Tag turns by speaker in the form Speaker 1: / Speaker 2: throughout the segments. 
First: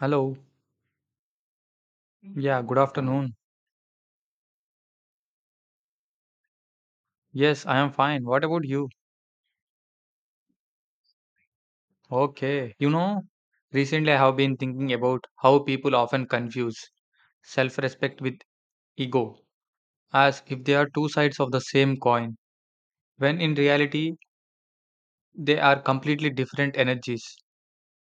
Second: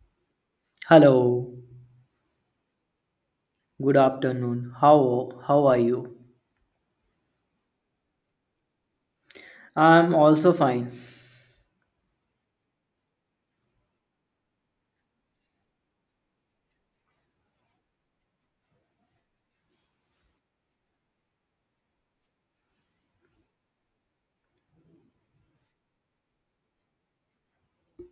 Speaker 1: Hello.
Speaker 2: Hello,
Speaker 1: Yeah, good afternoon.
Speaker 2: good afternoon. How are you?
Speaker 1: Yes, I am fine. What about you?
Speaker 2: I'm also fine.
Speaker 1: Okay. You know, recently I have been thinking about how people often confuse self respect with ego as if they are two sides of the same coin, when in reality, they are completely different energies.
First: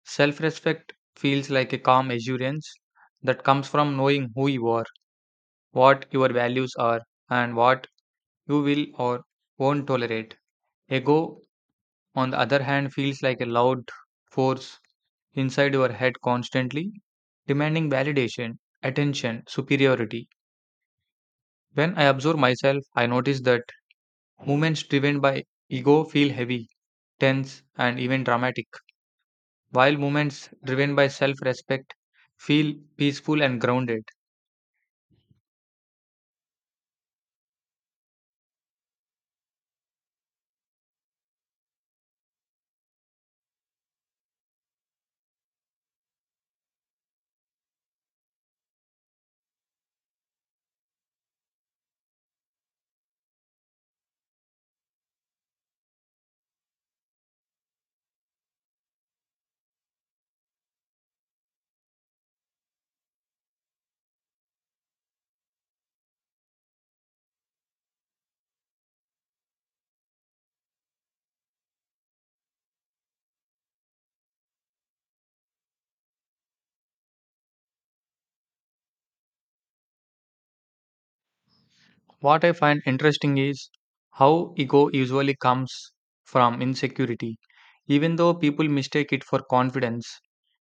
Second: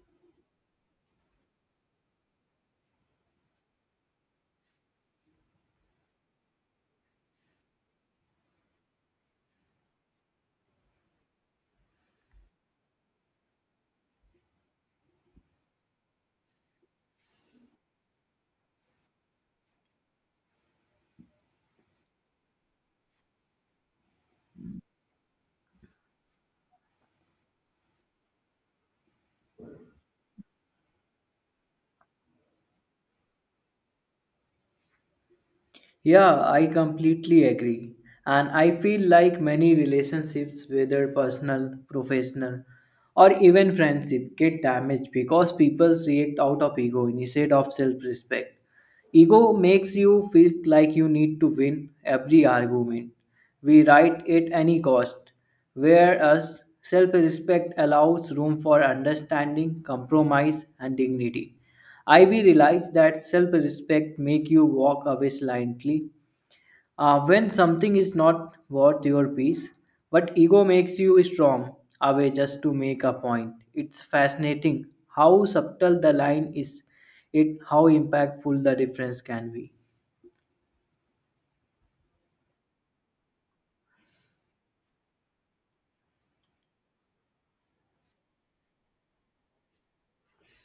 Speaker 1: Self respect feels like a calm assurance that comes from knowing who you are, what your values are, and what you will or won't tolerate. Ego, on the other hand, feels like a loud force inside your head constantly demanding validation, attention, superiority. When I observe myself, I notice that movements driven by ego feel heavy, tense, and even dramatic, while movements driven by self respect feel peaceful and grounded.
Speaker 2: Yeah, I completely agree. And I feel like many relationships, whether personal, professional, or even friendship, get damaged because people react out of ego instead of self-respect. Ego makes you feel like you need to win every argument. We write at any cost, whereas self respect allows room for understanding, compromise, and dignity. I realize that self respect make you walk away silently when something is not worth your peace, but ego makes you strong away just to make a point. It's fascinating how subtle the line is, it how impactful the difference can be.
Speaker 1: What I find interesting is how ego usually comes from insecurity, even though people mistake it for confidence.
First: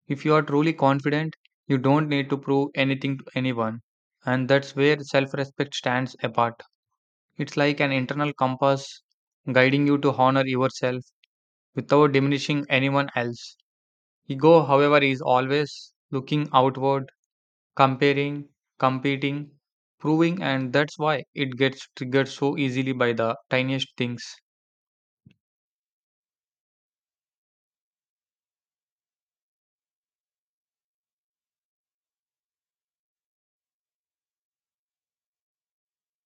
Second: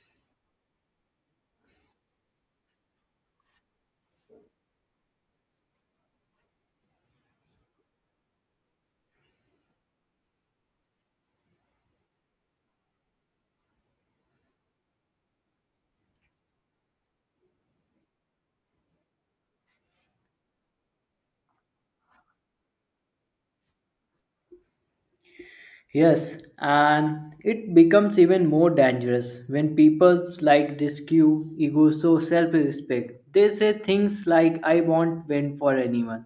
Speaker 1: If you are truly confident, you don't need to prove anything to anyone. And that's where self respect stands apart. It's like an internal compass guiding you to honor yourself without diminishing anyone else. Ego, however, is always looking outward, comparing, competing, proving, and that's why it gets triggered so easily by the tiniest things.
Speaker 2: Yes, and it becomes even more dangerous when people like discue ego so self-respect. They say things like I won't win for anyone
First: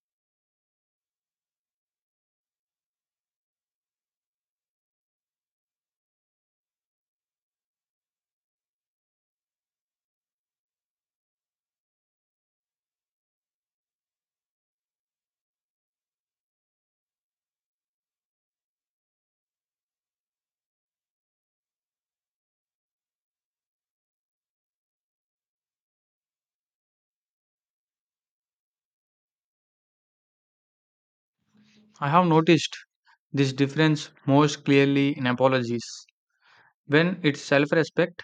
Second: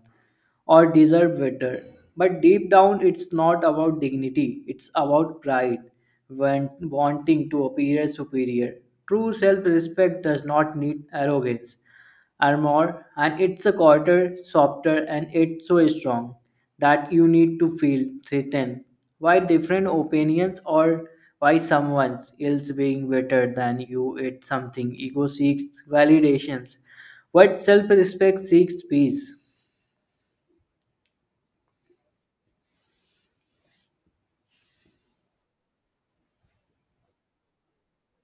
Speaker 2: or deserve better. But deep down it's not about dignity, it's about pride when wanting to appear superior. True self-respect does not need arrogance. Are more, and it's a quarter softer and it's so strong that you need to feel threatened why different opinions or why someone else being better than you at something ego seeks validations but self-respect seeks peace.
Speaker 1: I have noticed this difference most clearly in apologies. When it's self respect,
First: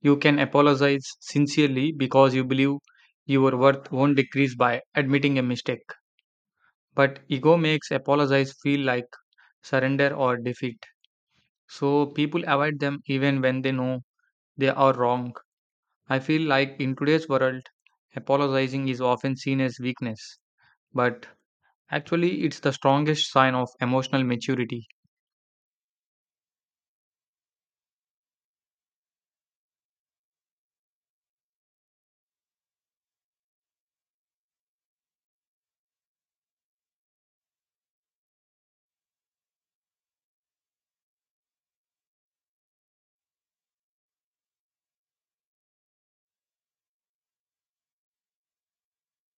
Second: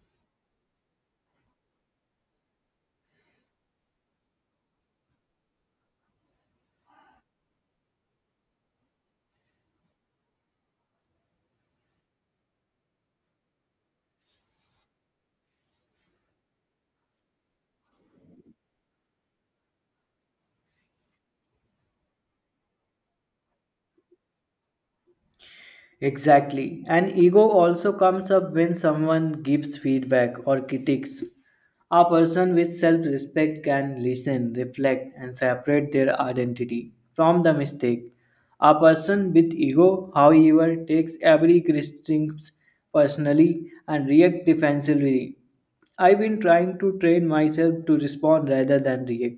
Speaker 1: you can apologize sincerely because you believe your worth won't decrease by admitting a mistake. But ego makes apologize feel like surrender or defeat. So people avoid them even when they know they are wrong. I feel like in today's world, apologizing is often seen as weakness, but actually, it's the strongest sign of emotional maturity.
Speaker 2: Exactly, and ego also comes up when someone gives feedback or critiques. A person with self respect can listen, reflect, and separate their identity from the mistake. A person with ego, however, takes every criticism personally and reacts defensively. I've been trying to train myself to respond rather than react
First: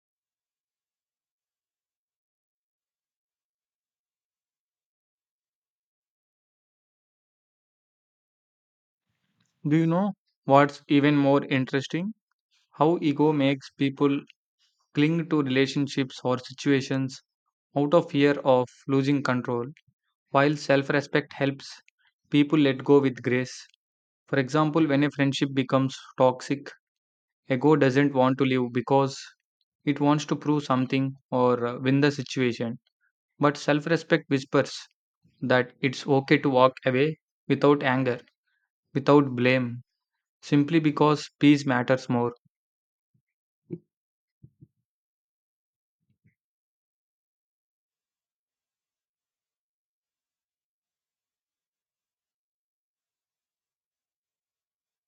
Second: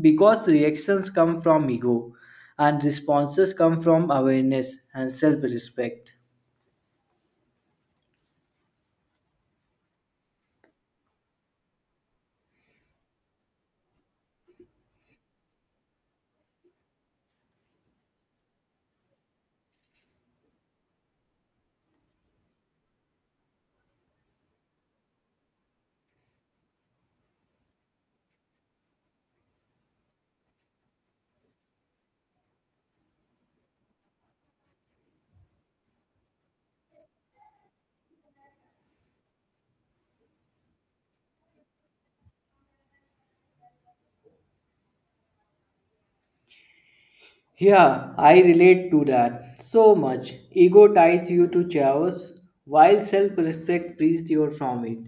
Speaker 2: because reactions come from ego and responses come from awareness and self respect.
Speaker 1: Do you know what's even more interesting? How ego makes people cling to relationships or situations out of fear of losing control, while self respect helps people let go with grace. For example, when a friendship becomes toxic, ego doesn't want to leave because it wants to prove something or win the situation. But self respect whispers that it's okay to walk away without anger, without blame, simply because peace matters more.
Speaker 2: Yeah, I relate to that so much. Ego ties you to chaos, while self respect frees you from it.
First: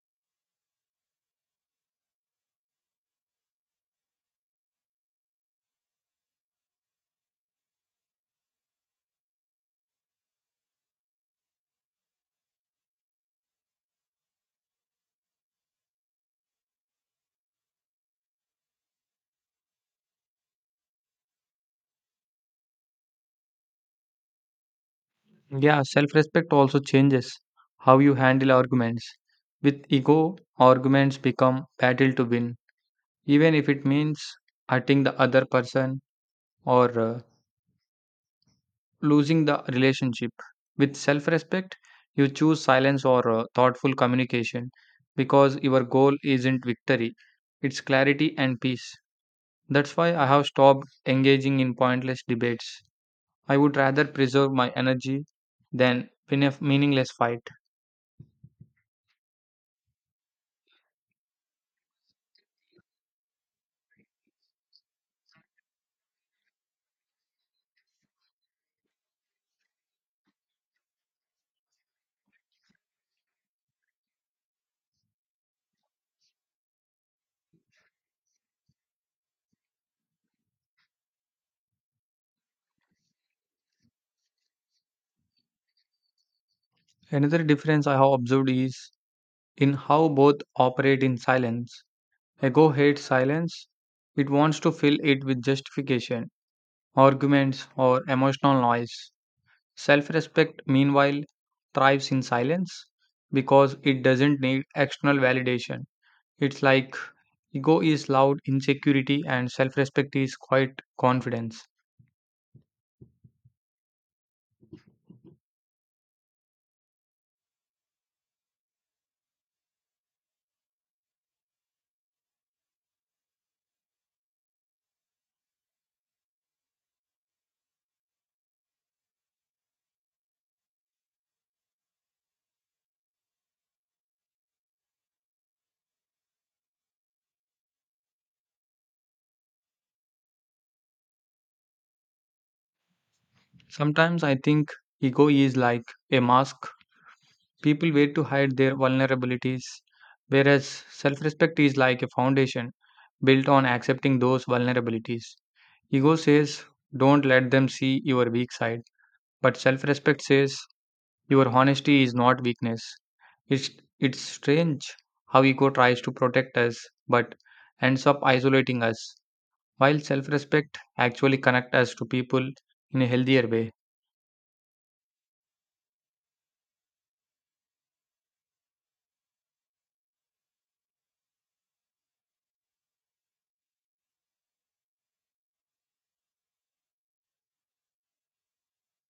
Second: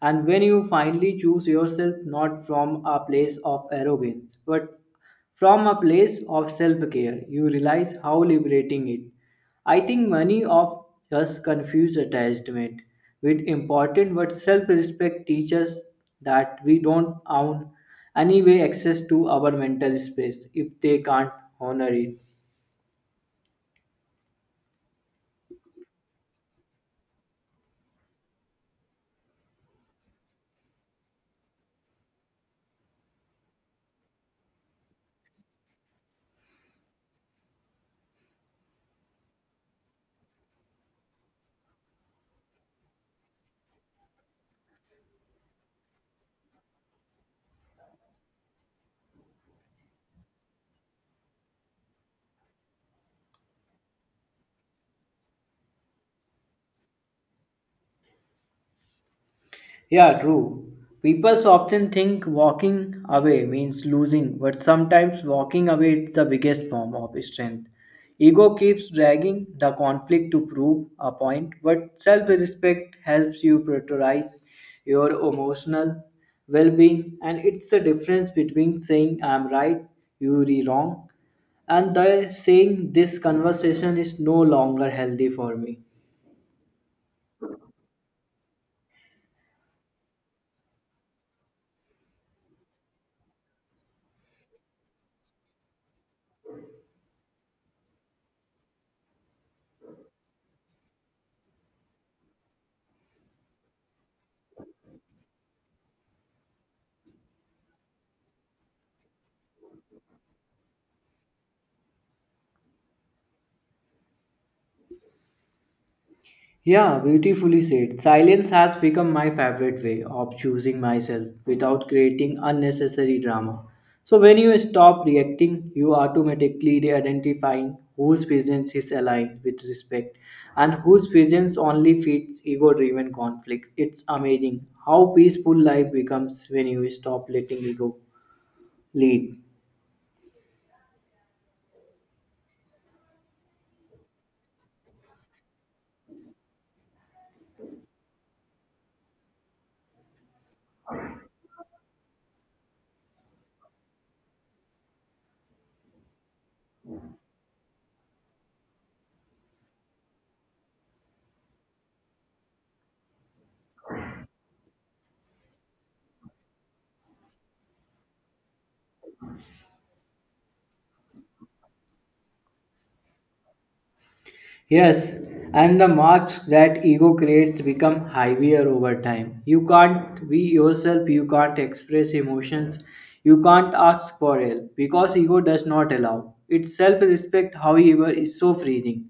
Speaker 2: And when you finally choose yourself not from a place of arrogance, but from a place of self care, you realize how liberating it. I think many of us confuse attachment with important, but self respect teaches that we don't own anyway access to our mental space if they can't honor it.
Speaker 1: Yeah, self respect also changes how you handle arguments. With ego, arguments become battle to win, even if it means hurting the other person or losing the relationship. With self respect, you choose silence or thoughtful communication because your goal isn't victory, it's clarity and peace. That's why I have stopped engaging in pointless debates. I would rather preserve my energy than win a meaningless fight.
Speaker 2: Yeah, true. People often think walking away means losing, but sometimes walking away is the biggest form of strength. Ego keeps dragging the conflict to prove a point, but self respect helps you prioritize your emotional well being, and it's the difference between saying I'm right, you're wrong, and the saying this conversation is no longer healthy for me.
Speaker 1: Another difference I have observed is in how both operate in silence. Ego hates silence, it wants to fill it with justification, arguments, or emotional noise. Self respect, meanwhile, thrives in silence because it doesn't need external validation. It's like ego is loud insecurity and self respect is quiet confidence.
Speaker 2: Yeah, beautifully said. Silence has become my favorite way of choosing myself without creating unnecessary drama. So when you stop reacting, you automatically identifying whose presence is aligned with respect and whose presence only feeds ego-driven conflicts. It's amazing how peaceful life becomes when you stop letting ego lead.
Speaker 1: Sometimes I think ego is like a mask people wait to hide their vulnerabilities, whereas self respect is like a foundation built on accepting those vulnerabilities. Ego says, don't let them see your weak side. But self respect says, your honesty is not weakness. It's, it's strange how ego tries to protect us but ends up isolating us, while self respect actually connects us to people in a healthier way.
Speaker 2: Yes, and the marks that ego creates become heavier over time. You can't be yourself, you can't express emotions, you can't ask for help because ego does not allow. Its self respect, however, is so freezing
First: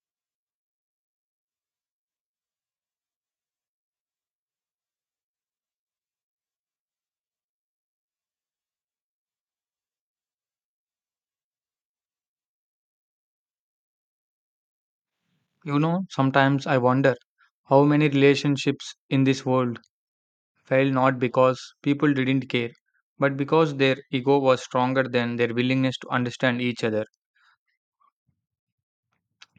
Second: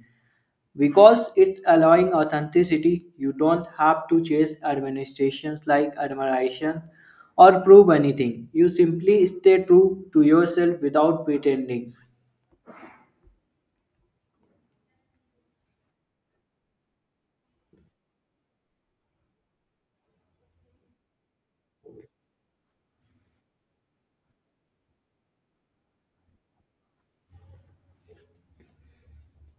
Speaker 2: because it's allowing authenticity. You don't have to chase administrations like admiration or prove anything. You simply stay true to yourself without pretending.
Speaker 1: You know, sometimes I wonder how many relationships in this world failed not because people didn't care, but because their ego was stronger than their willingness to understand each other.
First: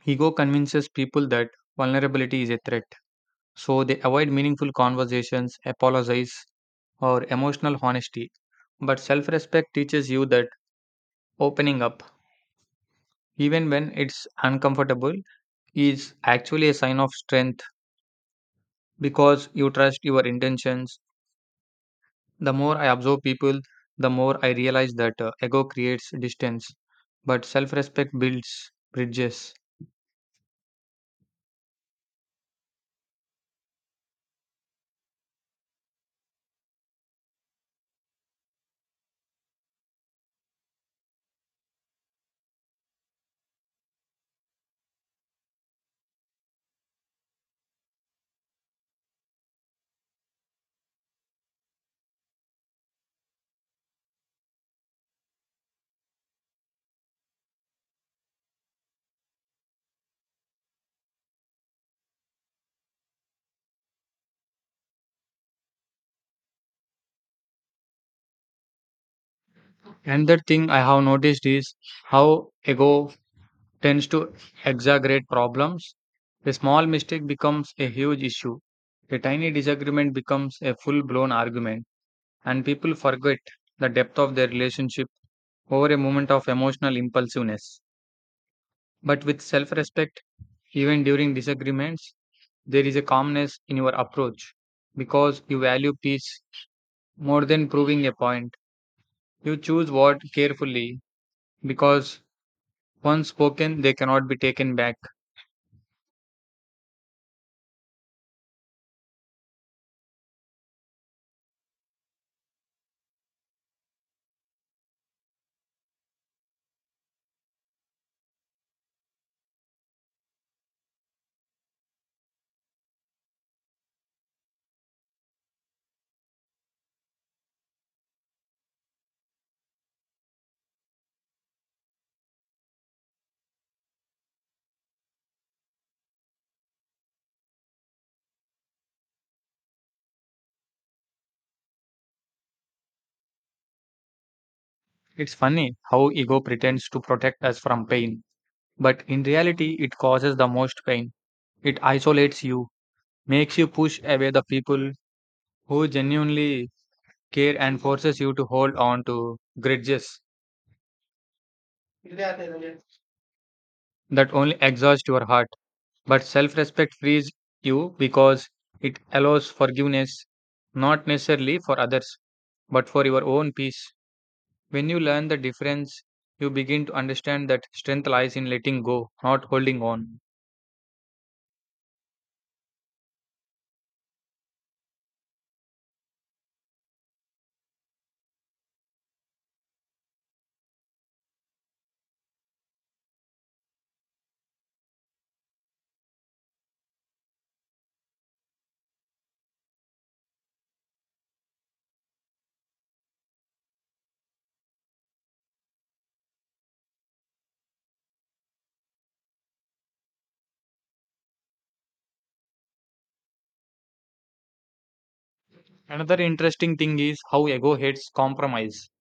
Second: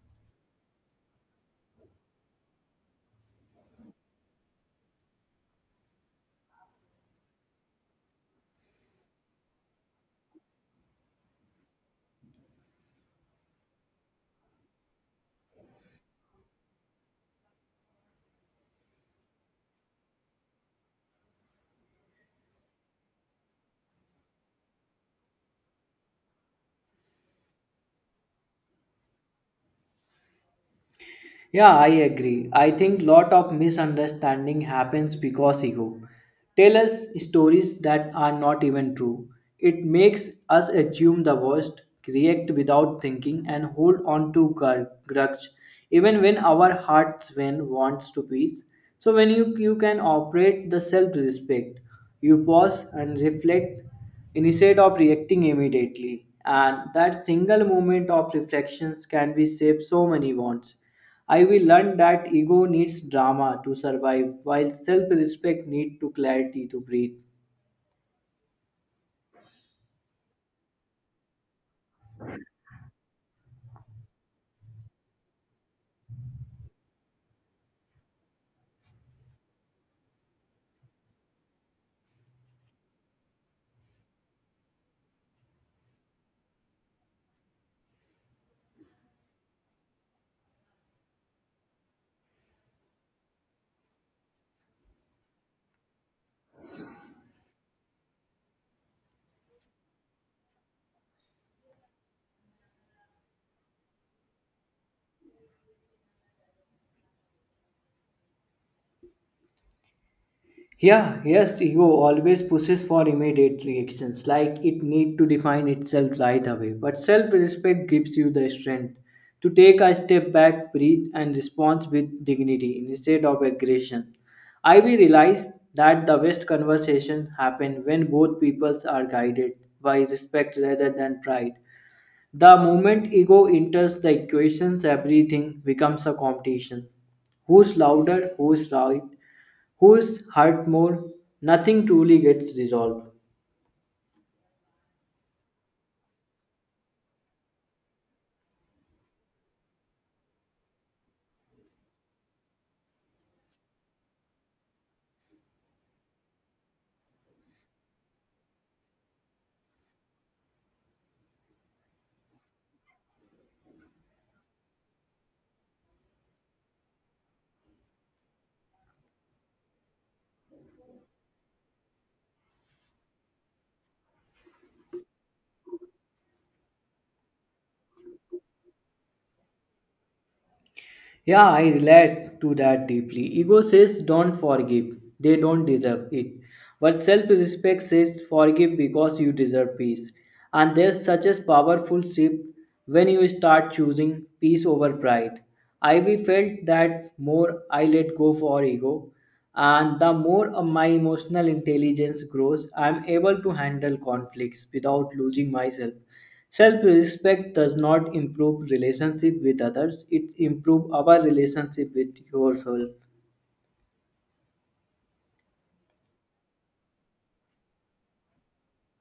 Speaker 1: Ego convinces people that vulnerability is a threat, so they avoid meaningful conversations, apologize, or emotional honesty. But self respect teaches you that opening up, even when it's uncomfortable, is actually a sign of strength because you trust your intentions. The more I observe people, the more I realize that ego creates distance, but self respect builds bridges.
Speaker 2: Yeah, I agree. I think lot of misunderstanding happens because ego tell us stories that are not even true. It makes us assume the worst, react without thinking, and hold on to grudge, even when our hearts when wants to peace. So when you can operate the self-respect, you pause and reflect instead of reacting immediately. And that single moment of reflections can be save so many wants. I will learn that ego needs drama to survive, while self respect needs to clarity to breathe.
Speaker 1: Another thing I have noticed is how ego tends to exaggerate problems. A small mistake becomes a huge issue, a tiny disagreement becomes a full blown argument, and people forget the depth of their relationship over a moment of emotional impulsiveness. But with self respect, even during disagreements, there is a calmness in your approach because you value peace more than proving a point. You choose words carefully because once spoken, they cannot be taken back.
Speaker 2: Yeah, yes, ego always pushes for immediate reactions, like it need to define itself right away. But self-respect gives you the strength to take a step back, breathe, and respond with dignity instead of aggression. I will realize that the best conversation happen when both peoples are guided by respect rather than pride. The moment ego enters the equations, everything becomes a competition. Who's louder? Who's right? Who's hurt more? Nothing truly gets resolved.
Speaker 1: It's funny how ego pretends to protect us from pain, but in reality, it causes the most pain. It isolates you, makes you push away the people who genuinely care, and forces you to hold on to grudges that only exhaust your heart. But self respect frees you because it allows forgiveness, not necessarily for others, but for your own peace. When you learn the difference, you begin to understand that strength lies in letting go, not holding on.
Speaker 2: Yeah, I relate to that deeply. Ego says don't forgive, they don't deserve it. But self respect says forgive because you deserve peace. And there's such a powerful shift when you start choosing peace over pride. I we felt that more I let go for ego, and the more of my emotional intelligence grows, I'm able to handle conflicts without losing myself. Self respect does not improve relationship with others, it improves our relationship with yourself.
Speaker 1: Another interesting thing is how ego hates compromise.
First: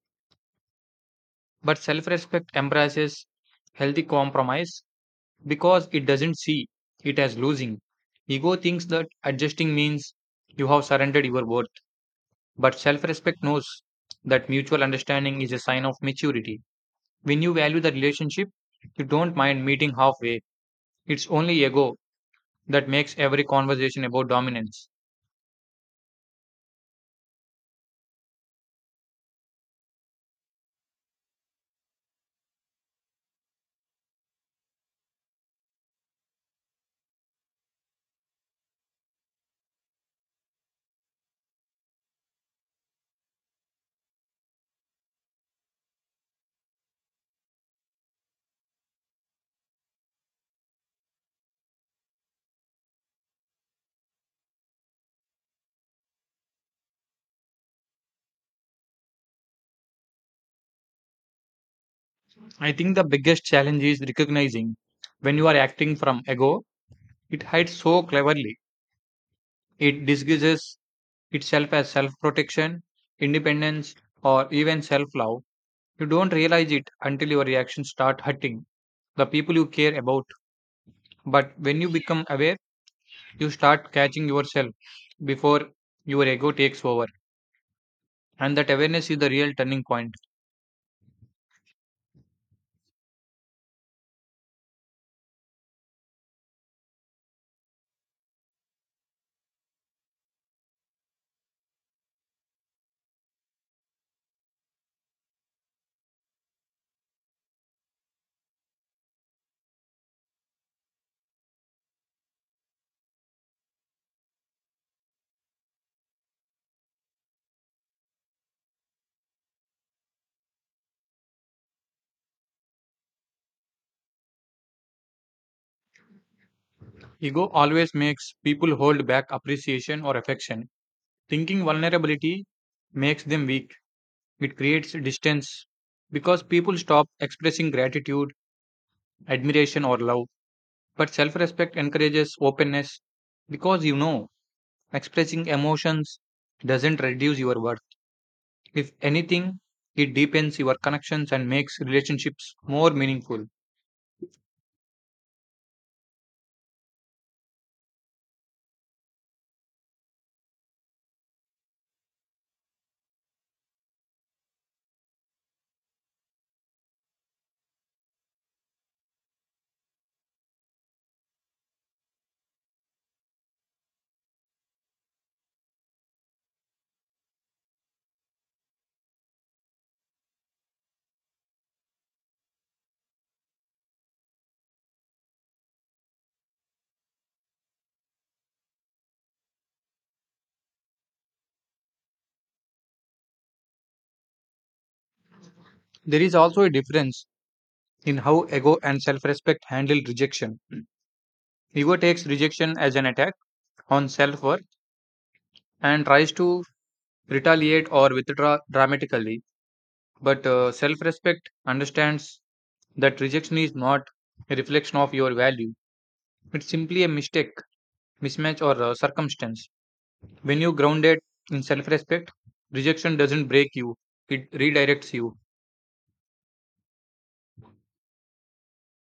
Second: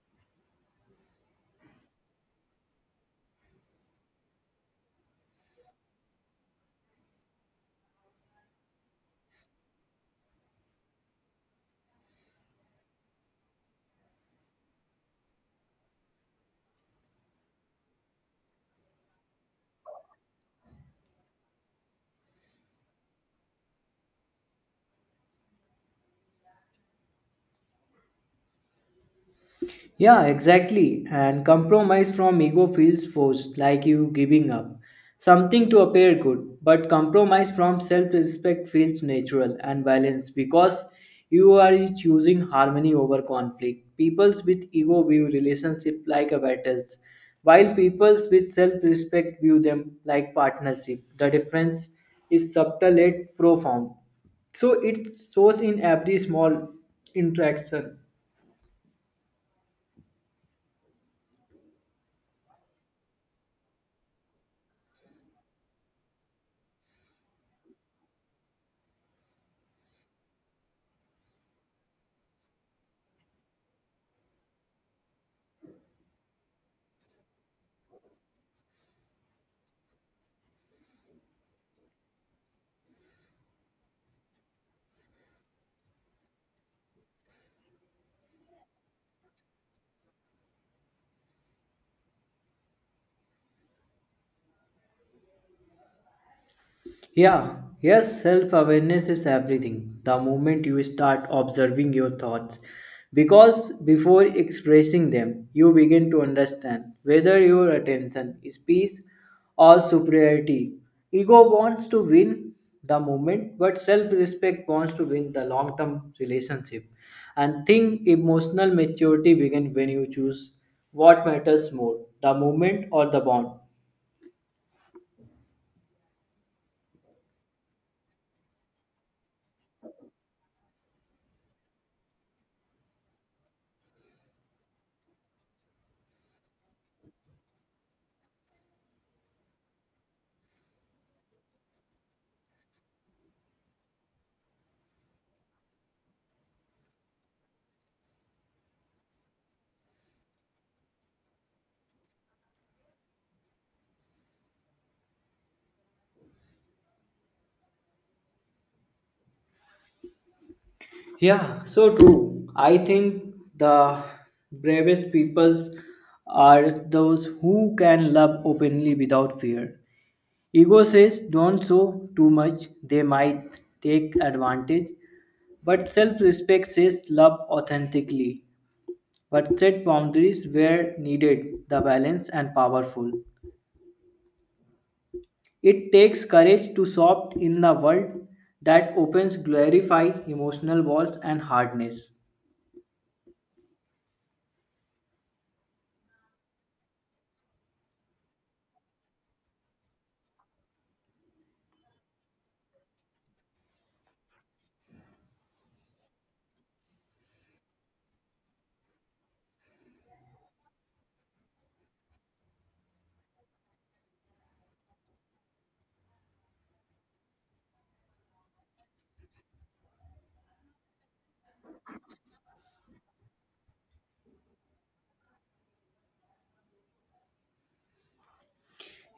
Speaker 1: But self respect embraces healthy compromise because it doesn't see it as losing. Ego thinks that adjusting means you have surrendered your worth. But self respect knows that mutual understanding is a sign of maturity. When you value the relationship, you don't mind meeting halfway. It's only ego that makes every conversation about dominance.
Speaker 2: Yeah, exactly. And compromise from ego feels forced, like you giving up something to appear good. But compromise from self respect feels natural and balanced because you are choosing harmony over conflict. Peoples with ego view relationship like a battles, while peoples with self respect view them like partnership. The difference is subtle yet profound. So it shows in every small interaction.
Speaker 1: I think the biggest challenge is recognizing when you are acting from ego, it hides so cleverly. It disguises itself as self protection, independence, or even self love. You don't realize it until your reactions start hurting the people you care about. But when you become aware, you start catching yourself before your ego takes over. And that awareness is the real turning point.
Speaker 2: Yeah, yes, self awareness is everything. The moment you start observing your thoughts, because before expressing them, you begin to understand whether your attention is peace or superiority. Ego wants to win the moment, but self respect wants to win the long term relationship. And think emotional maturity begins when you choose what matters more, the moment or the bond.
Speaker 1: Ego always makes people hold back appreciation or affection, thinking vulnerability makes them weak. It creates distance because people stop expressing gratitude, admiration, or love. But self respect encourages openness because you know expressing emotions doesn't reduce your worth. If anything, it deepens your connections and makes relationships more meaningful.
Speaker 2: Yeah, so true. I think the bravest peoples are those who can love openly without fear. Ego says don't show too much, they might take advantage. But self respect says love authentically, but set boundaries where needed, the balance and powerful. It takes courage to soft in the world that opens glorify emotional walls and hardness.
Speaker 1: There is also a difference in how ego and self respect handle rejection. Ego takes rejection as an attack on self worth and tries to retaliate or withdraw dramatically. But self respect understands that rejection is not a reflection of your value, it's simply a mistake, mismatch, or circumstance. When you ground it in self respect, rejection doesn't break you, it redirects you.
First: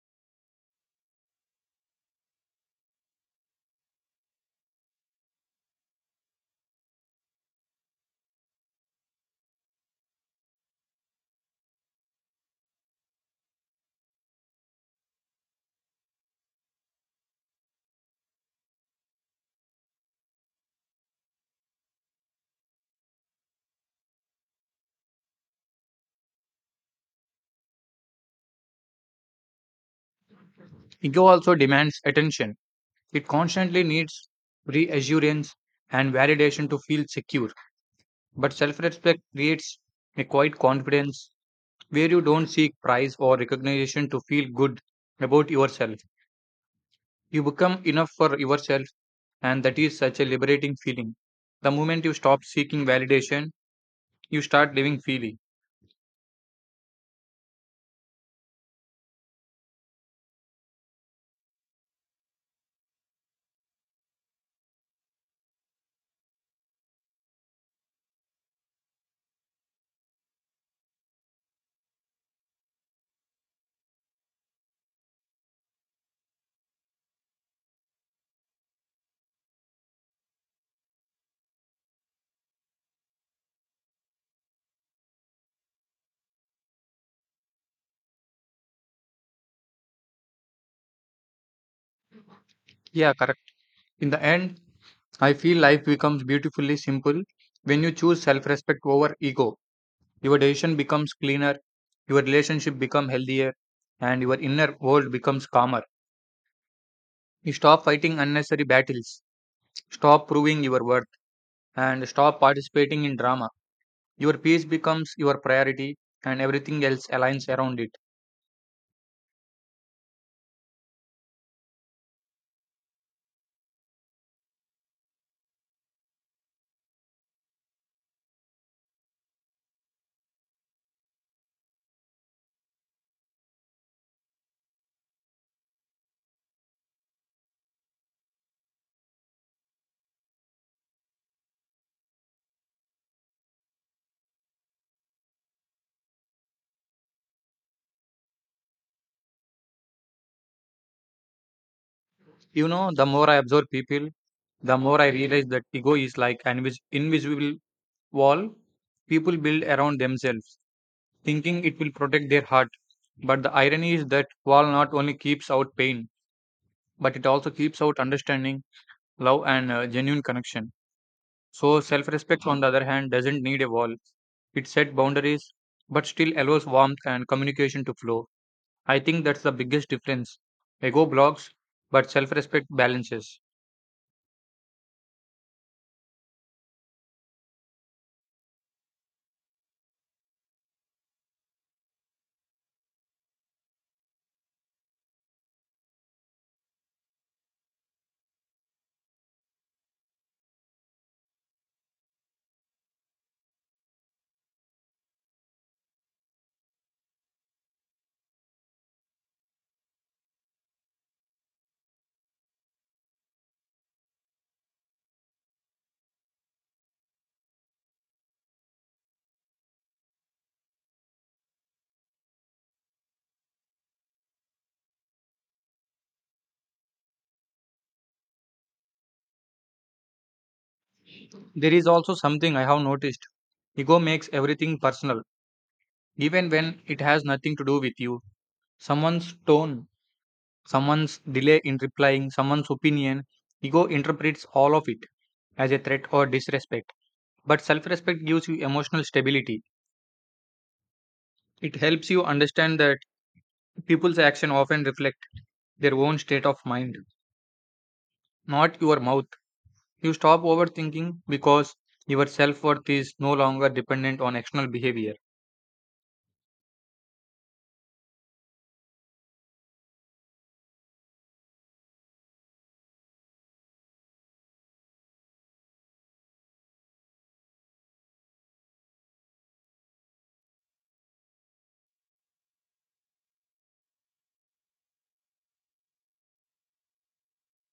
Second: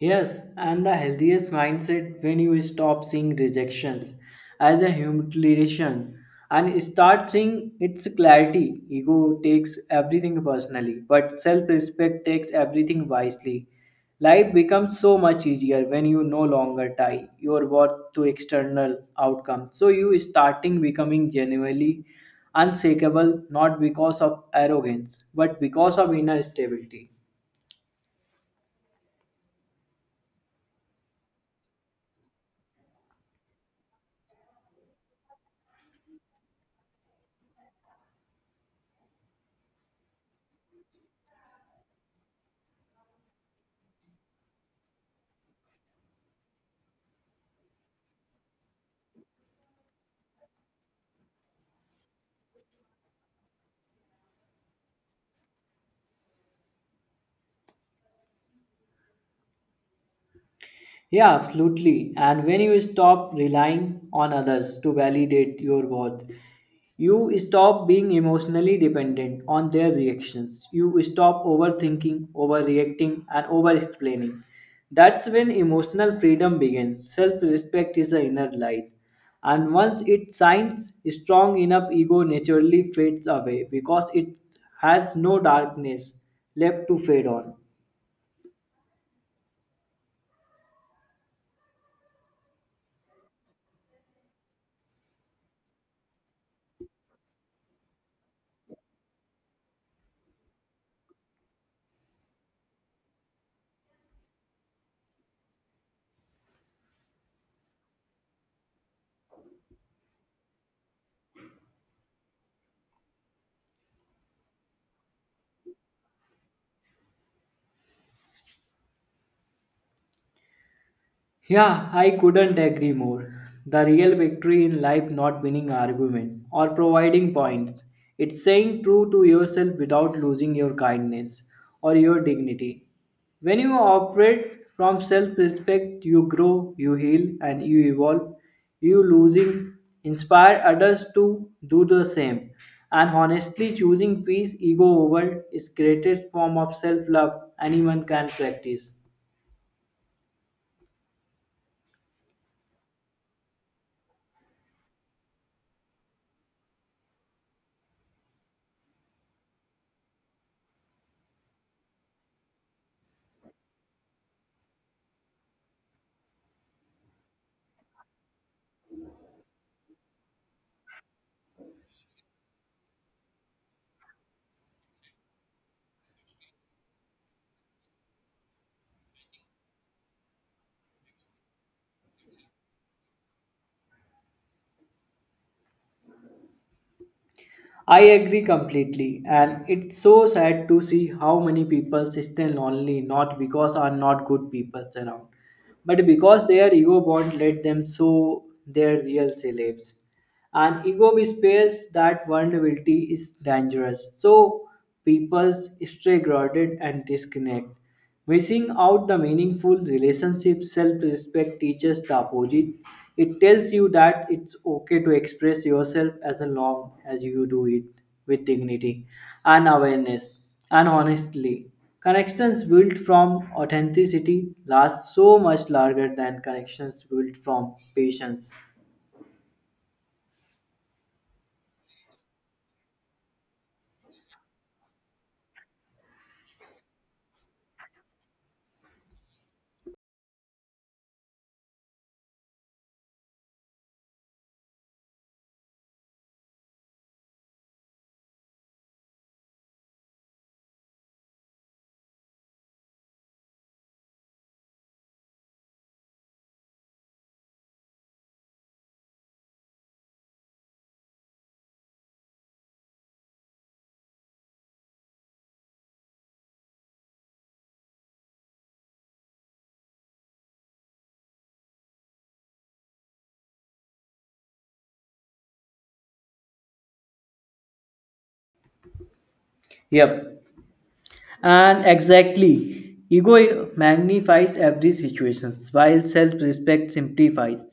Speaker 2: Yes, and the healthiest mindset when you stop seeing rejections as a humiliation and start seeing its clarity. Ego takes everything personally, but self respect takes everything wisely. Life becomes so much easier when you no longer tie your worth to external outcomes. So you starting becoming genuinely unshakable not because of arrogance but because of inner stability.
Speaker 1: Ego also demands attention. It constantly needs reassurance and validation to feel secure. But self respect creates a quiet confidence where you don't seek praise or recognition to feel good about yourself. You become enough for yourself, and that is such a liberating feeling. The moment you stop seeking validation, you start living freely.
Speaker 2: Yeah, absolutely. And when you stop relying on others to validate your worth, you stop being emotionally dependent on their reactions. You stop overthinking, overreacting, and over explaining. That's when emotional freedom begins. Self respect is the inner light. And once it shines strong enough, ego naturally fades away because it has no darkness left to fade on.
Speaker 1: Yeah, correct. In the end, I feel life becomes beautifully simple when you choose self respect over ego. Your decision becomes cleaner, your relationship become healthier, and your inner world becomes calmer. You stop fighting unnecessary battles, stop proving your worth, and stop participating in drama. Your peace becomes your priority, and everything else aligns around it.
Speaker 2: Yeah, I couldn't agree more. The real victory in life not winning argument or providing points. It's saying true to yourself without losing your kindness or your dignity. When you operate from self-respect, you grow, you heal and you evolve. You losing inspire others to do the same. And honestly choosing peace ego over is greatest form of self-love anyone can practice.
Speaker 1: You know, the more I observe people, the more I realize that ego is like an invisible wall people build around themselves, thinking it will protect their heart. But the irony is that wall not only keeps out pain, but it also keeps out understanding, love, and genuine connection. So, self respect, on the other hand, doesn't need a wall. It set boundaries, but still allows warmth and communication to flow. I think that's the biggest difference. Ego blocks, but self respect balances.
Speaker 2: I agree completely, and it's so sad to see how many people stay lonely not because are not good people around, but because their ego bond let them show their real selves. And ego spares that vulnerability is dangerous. So people stay guarded and disconnect. Missing out the meaningful relationship self-respect teaches the opposite. It tells you that it's okay to express yourself as long as you do it with dignity and awareness and honestly. Connections built from authenticity last so much longer than connections built from patience.
Speaker 1: There is also something I have noticed. Ego makes everything personal, even when it has nothing to do with you. Someone's tone, someone's delay in replying, someone's opinion, ego interprets all of it as a threat or disrespect. But self respect gives you emotional stability. It helps you understand that people's action often reflect their own state of mind, not your mouth. You stop overthinking because your self worth is no longer dependent on external behavior.
Speaker 2: Yep. And exactly, ego magnifies every situation, while self respect simplifies.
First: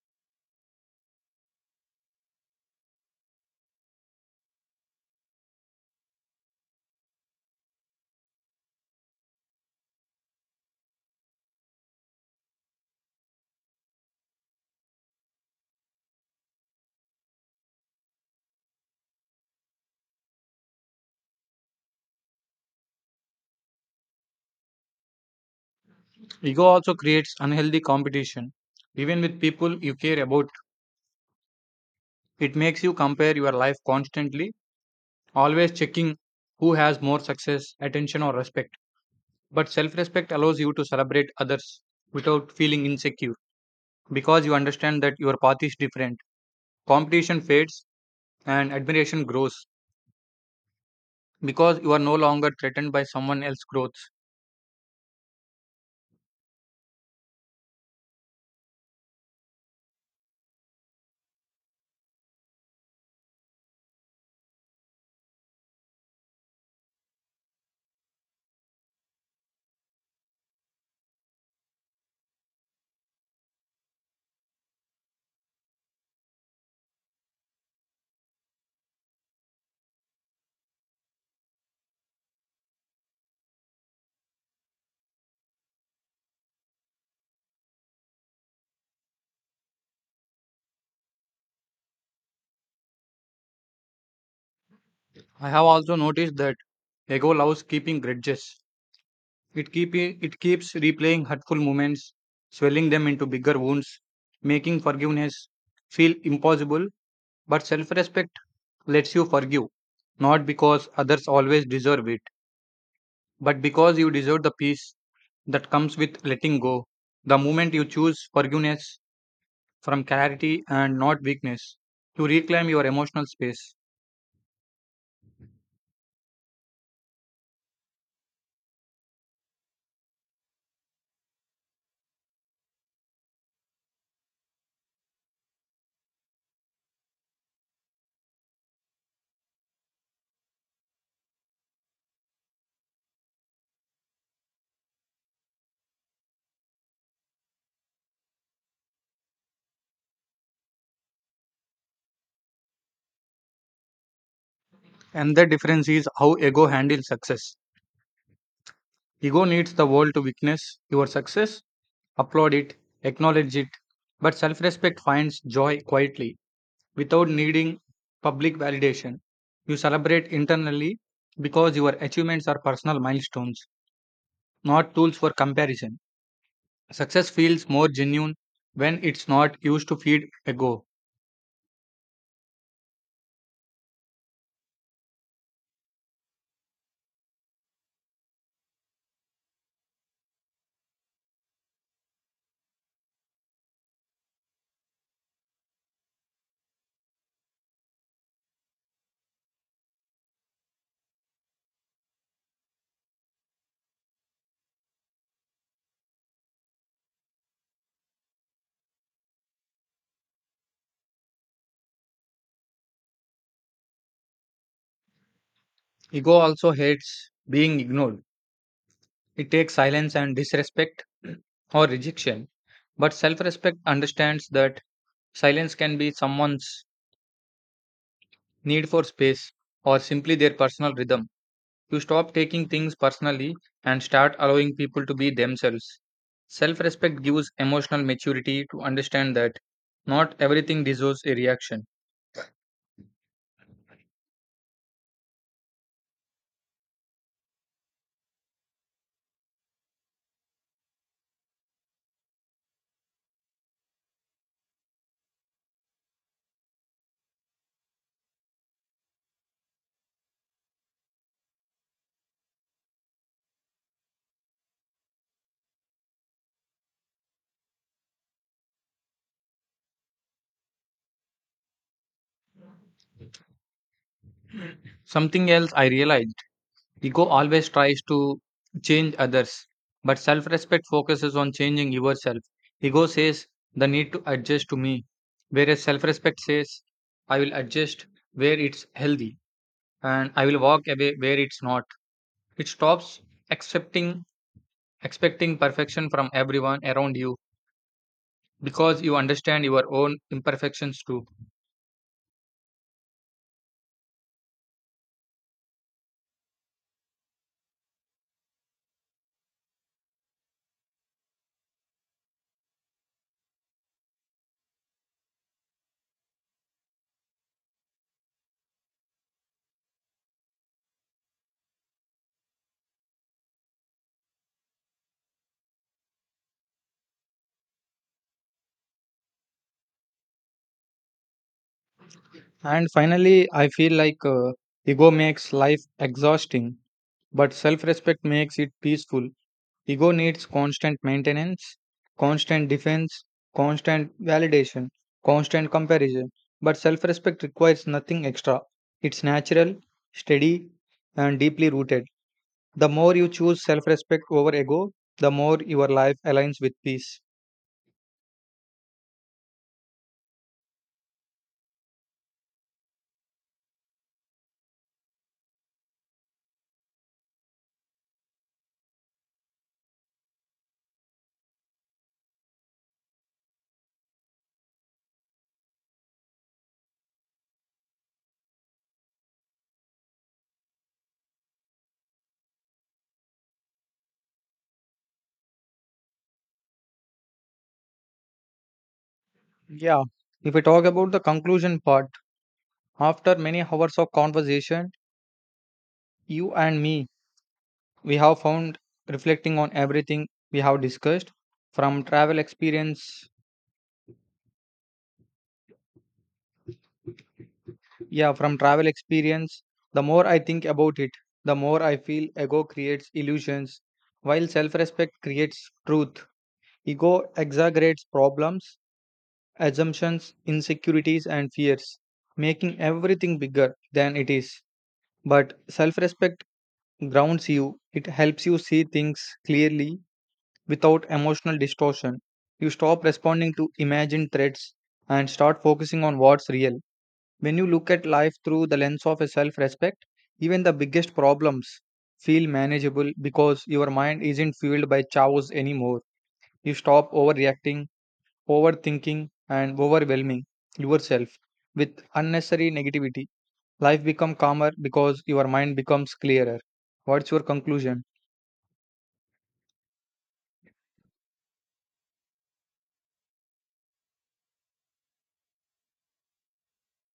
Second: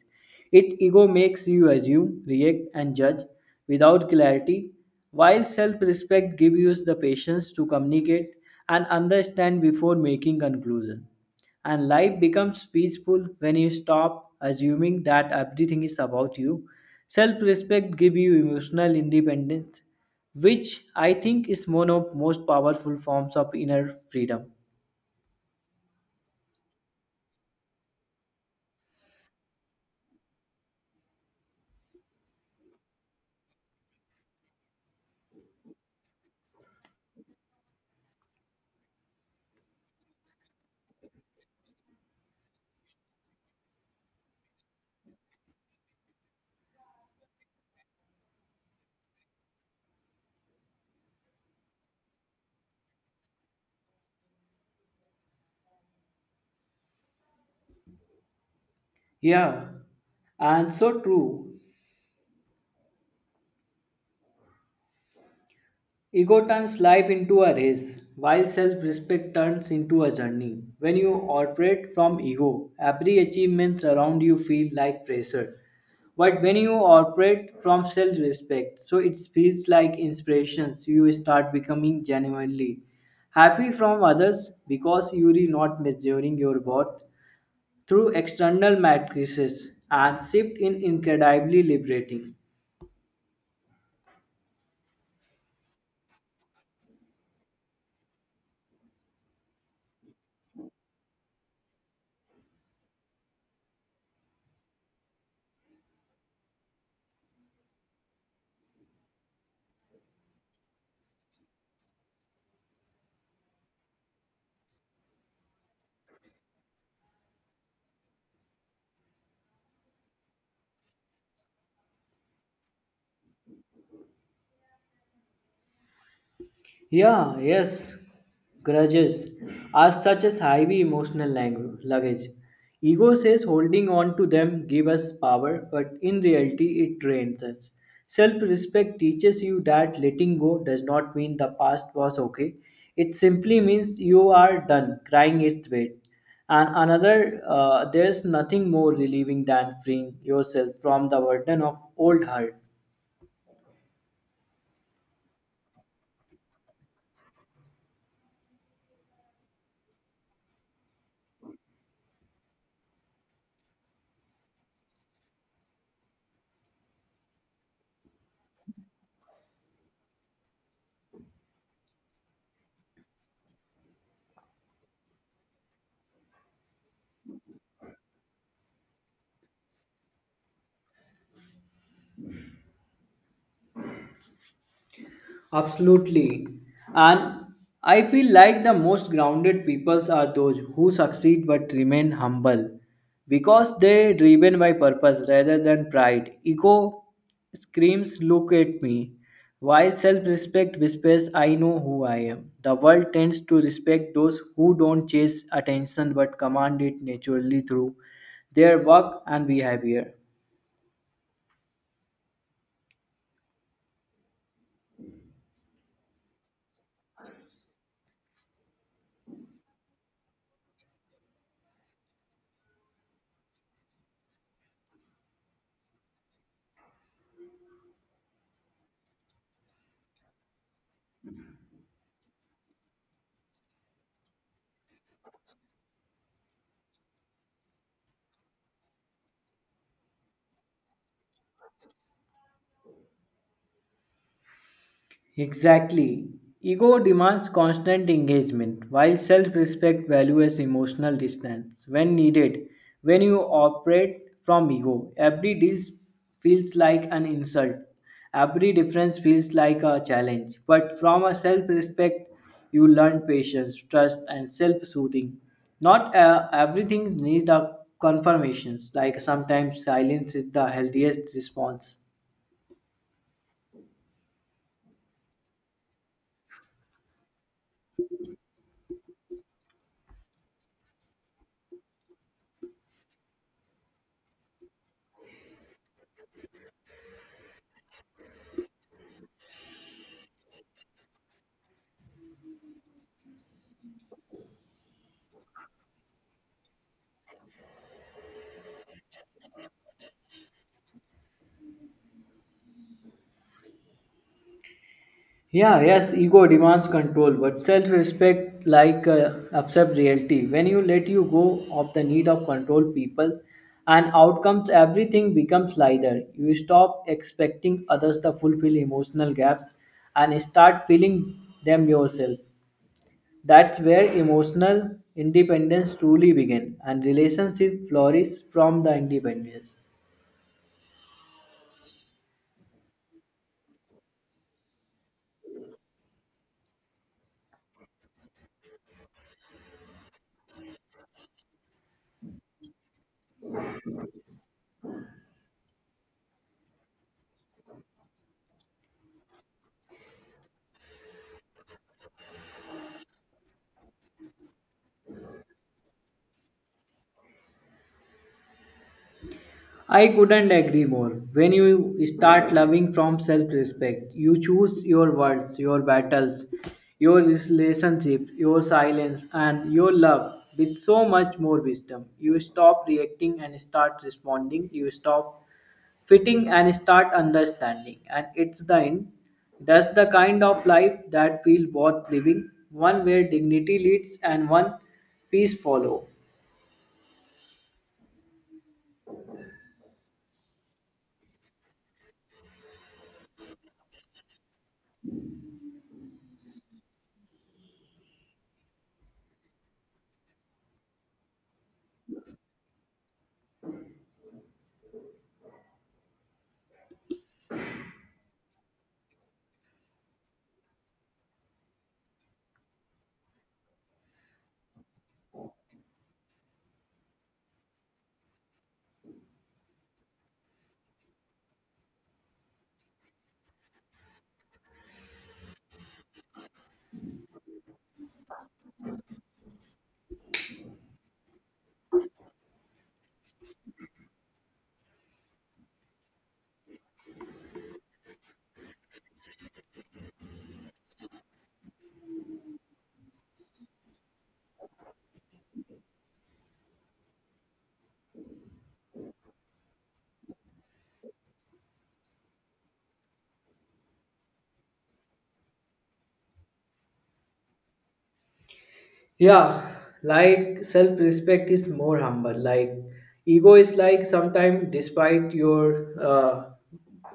Speaker 2: It ego makes you assume, react, and judge without clarity, while self respect gives you the patience to communicate and understand before making conclusion. And life becomes peaceful when you stop assuming that everything is about you. Self respect gives you emotional independence which I think is one of most powerful forms of inner freedom.
Speaker 1: Ego also creates unhealthy competition. Even with people you care about, it makes you compare your life constantly, always checking who has more success, attention, or respect. But self respect allows you to celebrate others without feeling insecure, because you understand that your path is different. Competition fades and admiration grows because you are no longer threatened by someone else's growth.
Speaker 2: Yeah, and so true. Ego turns life into a race, while self respect turns into a journey. When you operate from ego, every achievement around you feels like pressure. But when you operate from self respect, so it feels like inspirations, you start becoming genuinely happy from others because you are not measuring your worth through external matrices and shift in incredibly liberating.
Speaker 1: I have also noticed that ego loves keeping grudges. It keeps replaying hurtful moments, swelling them into bigger wounds, making forgiveness feel impossible. But self-respect lets you forgive, not because others always deserve it, but because you deserve the peace that comes with letting go. The moment you choose forgiveness, from clarity and not weakness, to reclaim your emotional space.
Speaker 2: Yeah, yes, grudges are such as heavy emotional luggage. Ego says holding on to them give us power, but in reality it drains us. Self-respect teaches you that letting go does not mean the past was okay. It simply means you are done crying its weight. And another, there's nothing more relieving than freeing yourself from the burden of old hurt.
Speaker 1: And the difference is how ego handles success. Ego needs the world to witness your success, applaud it, acknowledge it. But self respect finds joy quietly without needing public validation. You celebrate internally because your achievements are personal milestones, not tools for comparison. Success feels more genuine when it's not used to feed ego.
Speaker 2: Absolutely. And I feel like the most grounded peoples are those who succeed but remain humble because they're driven by purpose rather than pride. Ego screams, Look at me. While self respect whispers, I know who I am. The world tends to respect those who don't chase attention but command it naturally through their work and behavior.
Speaker 1: Ego also hates being ignored. It takes silence and disrespect or rejection. But self respect understands that silence can be someone's need for space or simply their personal rhythm. You stop taking things personally and start allowing people to be themselves. Self respect gives emotional maturity to understand that not everything deserves a reaction.
Speaker 2: Exactly. Ego demands constant engagement, while self respect values emotional distance when needed. When you operate from ego, every deal feels like an insult, every difference feels like a challenge. But from a self respect, you learn patience, trust, and self soothing. Not everything needs a confirmation. Like sometimes silence is the healthiest response.
Speaker 1: Something else I realized: ego always tries to change others, but self respect focuses on changing yourself. Ego says, the need to adjust to me, whereas self respect says, I will adjust where it's healthy and I will walk away where it's not. It stops accepting expecting perfection from everyone around you because you understand your own imperfections too.
Speaker 2: Yeah, yes, ego demands control, but self respect like accept reality. When you let you go of the need of control people and outcomes, everything becomes lighter. You stop expecting others to fulfill emotional gaps and start filling them yourself. That's where emotional independence truly begins and relationship flourish from the independence.
Speaker 1: And finally, I feel like ego makes life exhausting, but self respect makes it peaceful. Ego needs constant maintenance, constant defense, constant validation, constant comparison. But self respect requires nothing extra. It's natural, steady, and deeply rooted. The more you choose self respect over ego, the more your life aligns with peace.
Speaker 2: I couldn't agree more. When you start loving from self respect, you choose your words, your battles, your relationship, your silence, and your love with so much more wisdom. You stop reacting and start responding. You stop fitting and start understanding. And it's the end. That's the kind of life that feels worth living, one where dignity leads and one peace follow.
Speaker 1: Yeah. If we talk about the conclusion part, after many hours of conversation, you and me, we have found reflecting on everything we have discussed from travel experience. Yeah, from travel experience, the more I think about it, the more I feel ego creates illusions, while self respect creates truth. Ego exaggerates problems, assumptions, insecurities, and fears, making everything bigger than it is. But self respect grounds you, it helps you see things clearly without emotional distortion. You stop responding to imagined threats and start focusing on what's real. When you look at life through the lens of a self respect, even the biggest problems feel manageable because your mind isn't fueled by chaos anymore. You stop overreacting, overthinking, and overwhelming yourself with unnecessary negativity. Life becomes calmer because your mind becomes clearer. What's your conclusion?
Speaker 2: Yeah, like self respect is more humble, like ego is like sometimes despite your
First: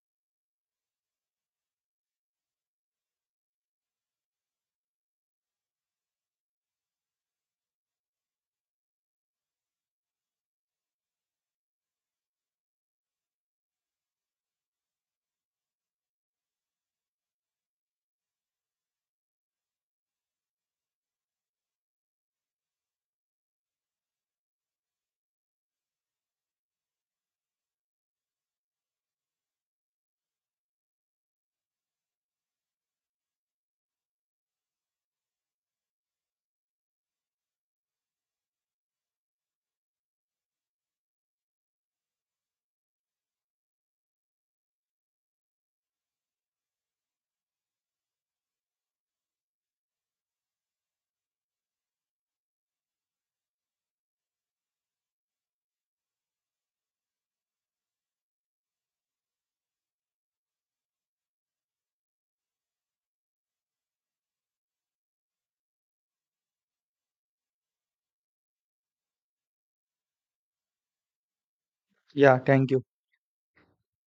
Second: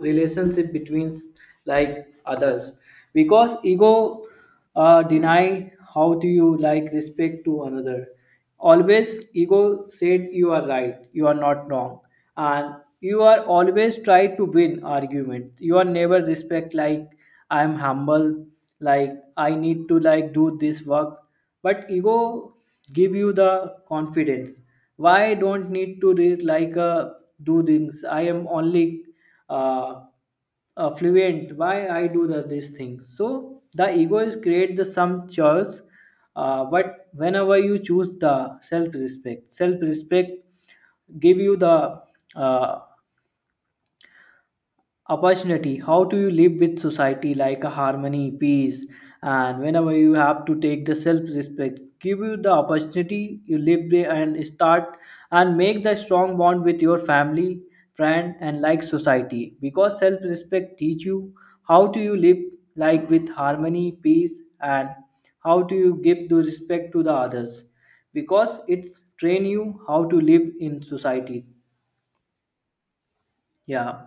Speaker 2: relationship between like others, because ego deny how do you like respect to another. Always ego said you are right, you are not wrong, and you are always try to win argument, you are never respect like I am humble, like I need to like do this work. But ego give you the confidence why don't need to read like do things, I am only uh, fluent why I do these things. So the ego is create the some choice. Uh, but whenever you choose the self respect give you the uh, opportunity how do you live with society like a harmony peace. And whenever you have to take the self-respect give you the opportunity you live there and start and make the strong bond with your family, friend and like society, because self-respect teach you how do you live like with harmony peace and how do you give the respect to the others, because it's train you how to live in society.
Speaker 1: Yeah, thank you.
Speaker 2: Yeah.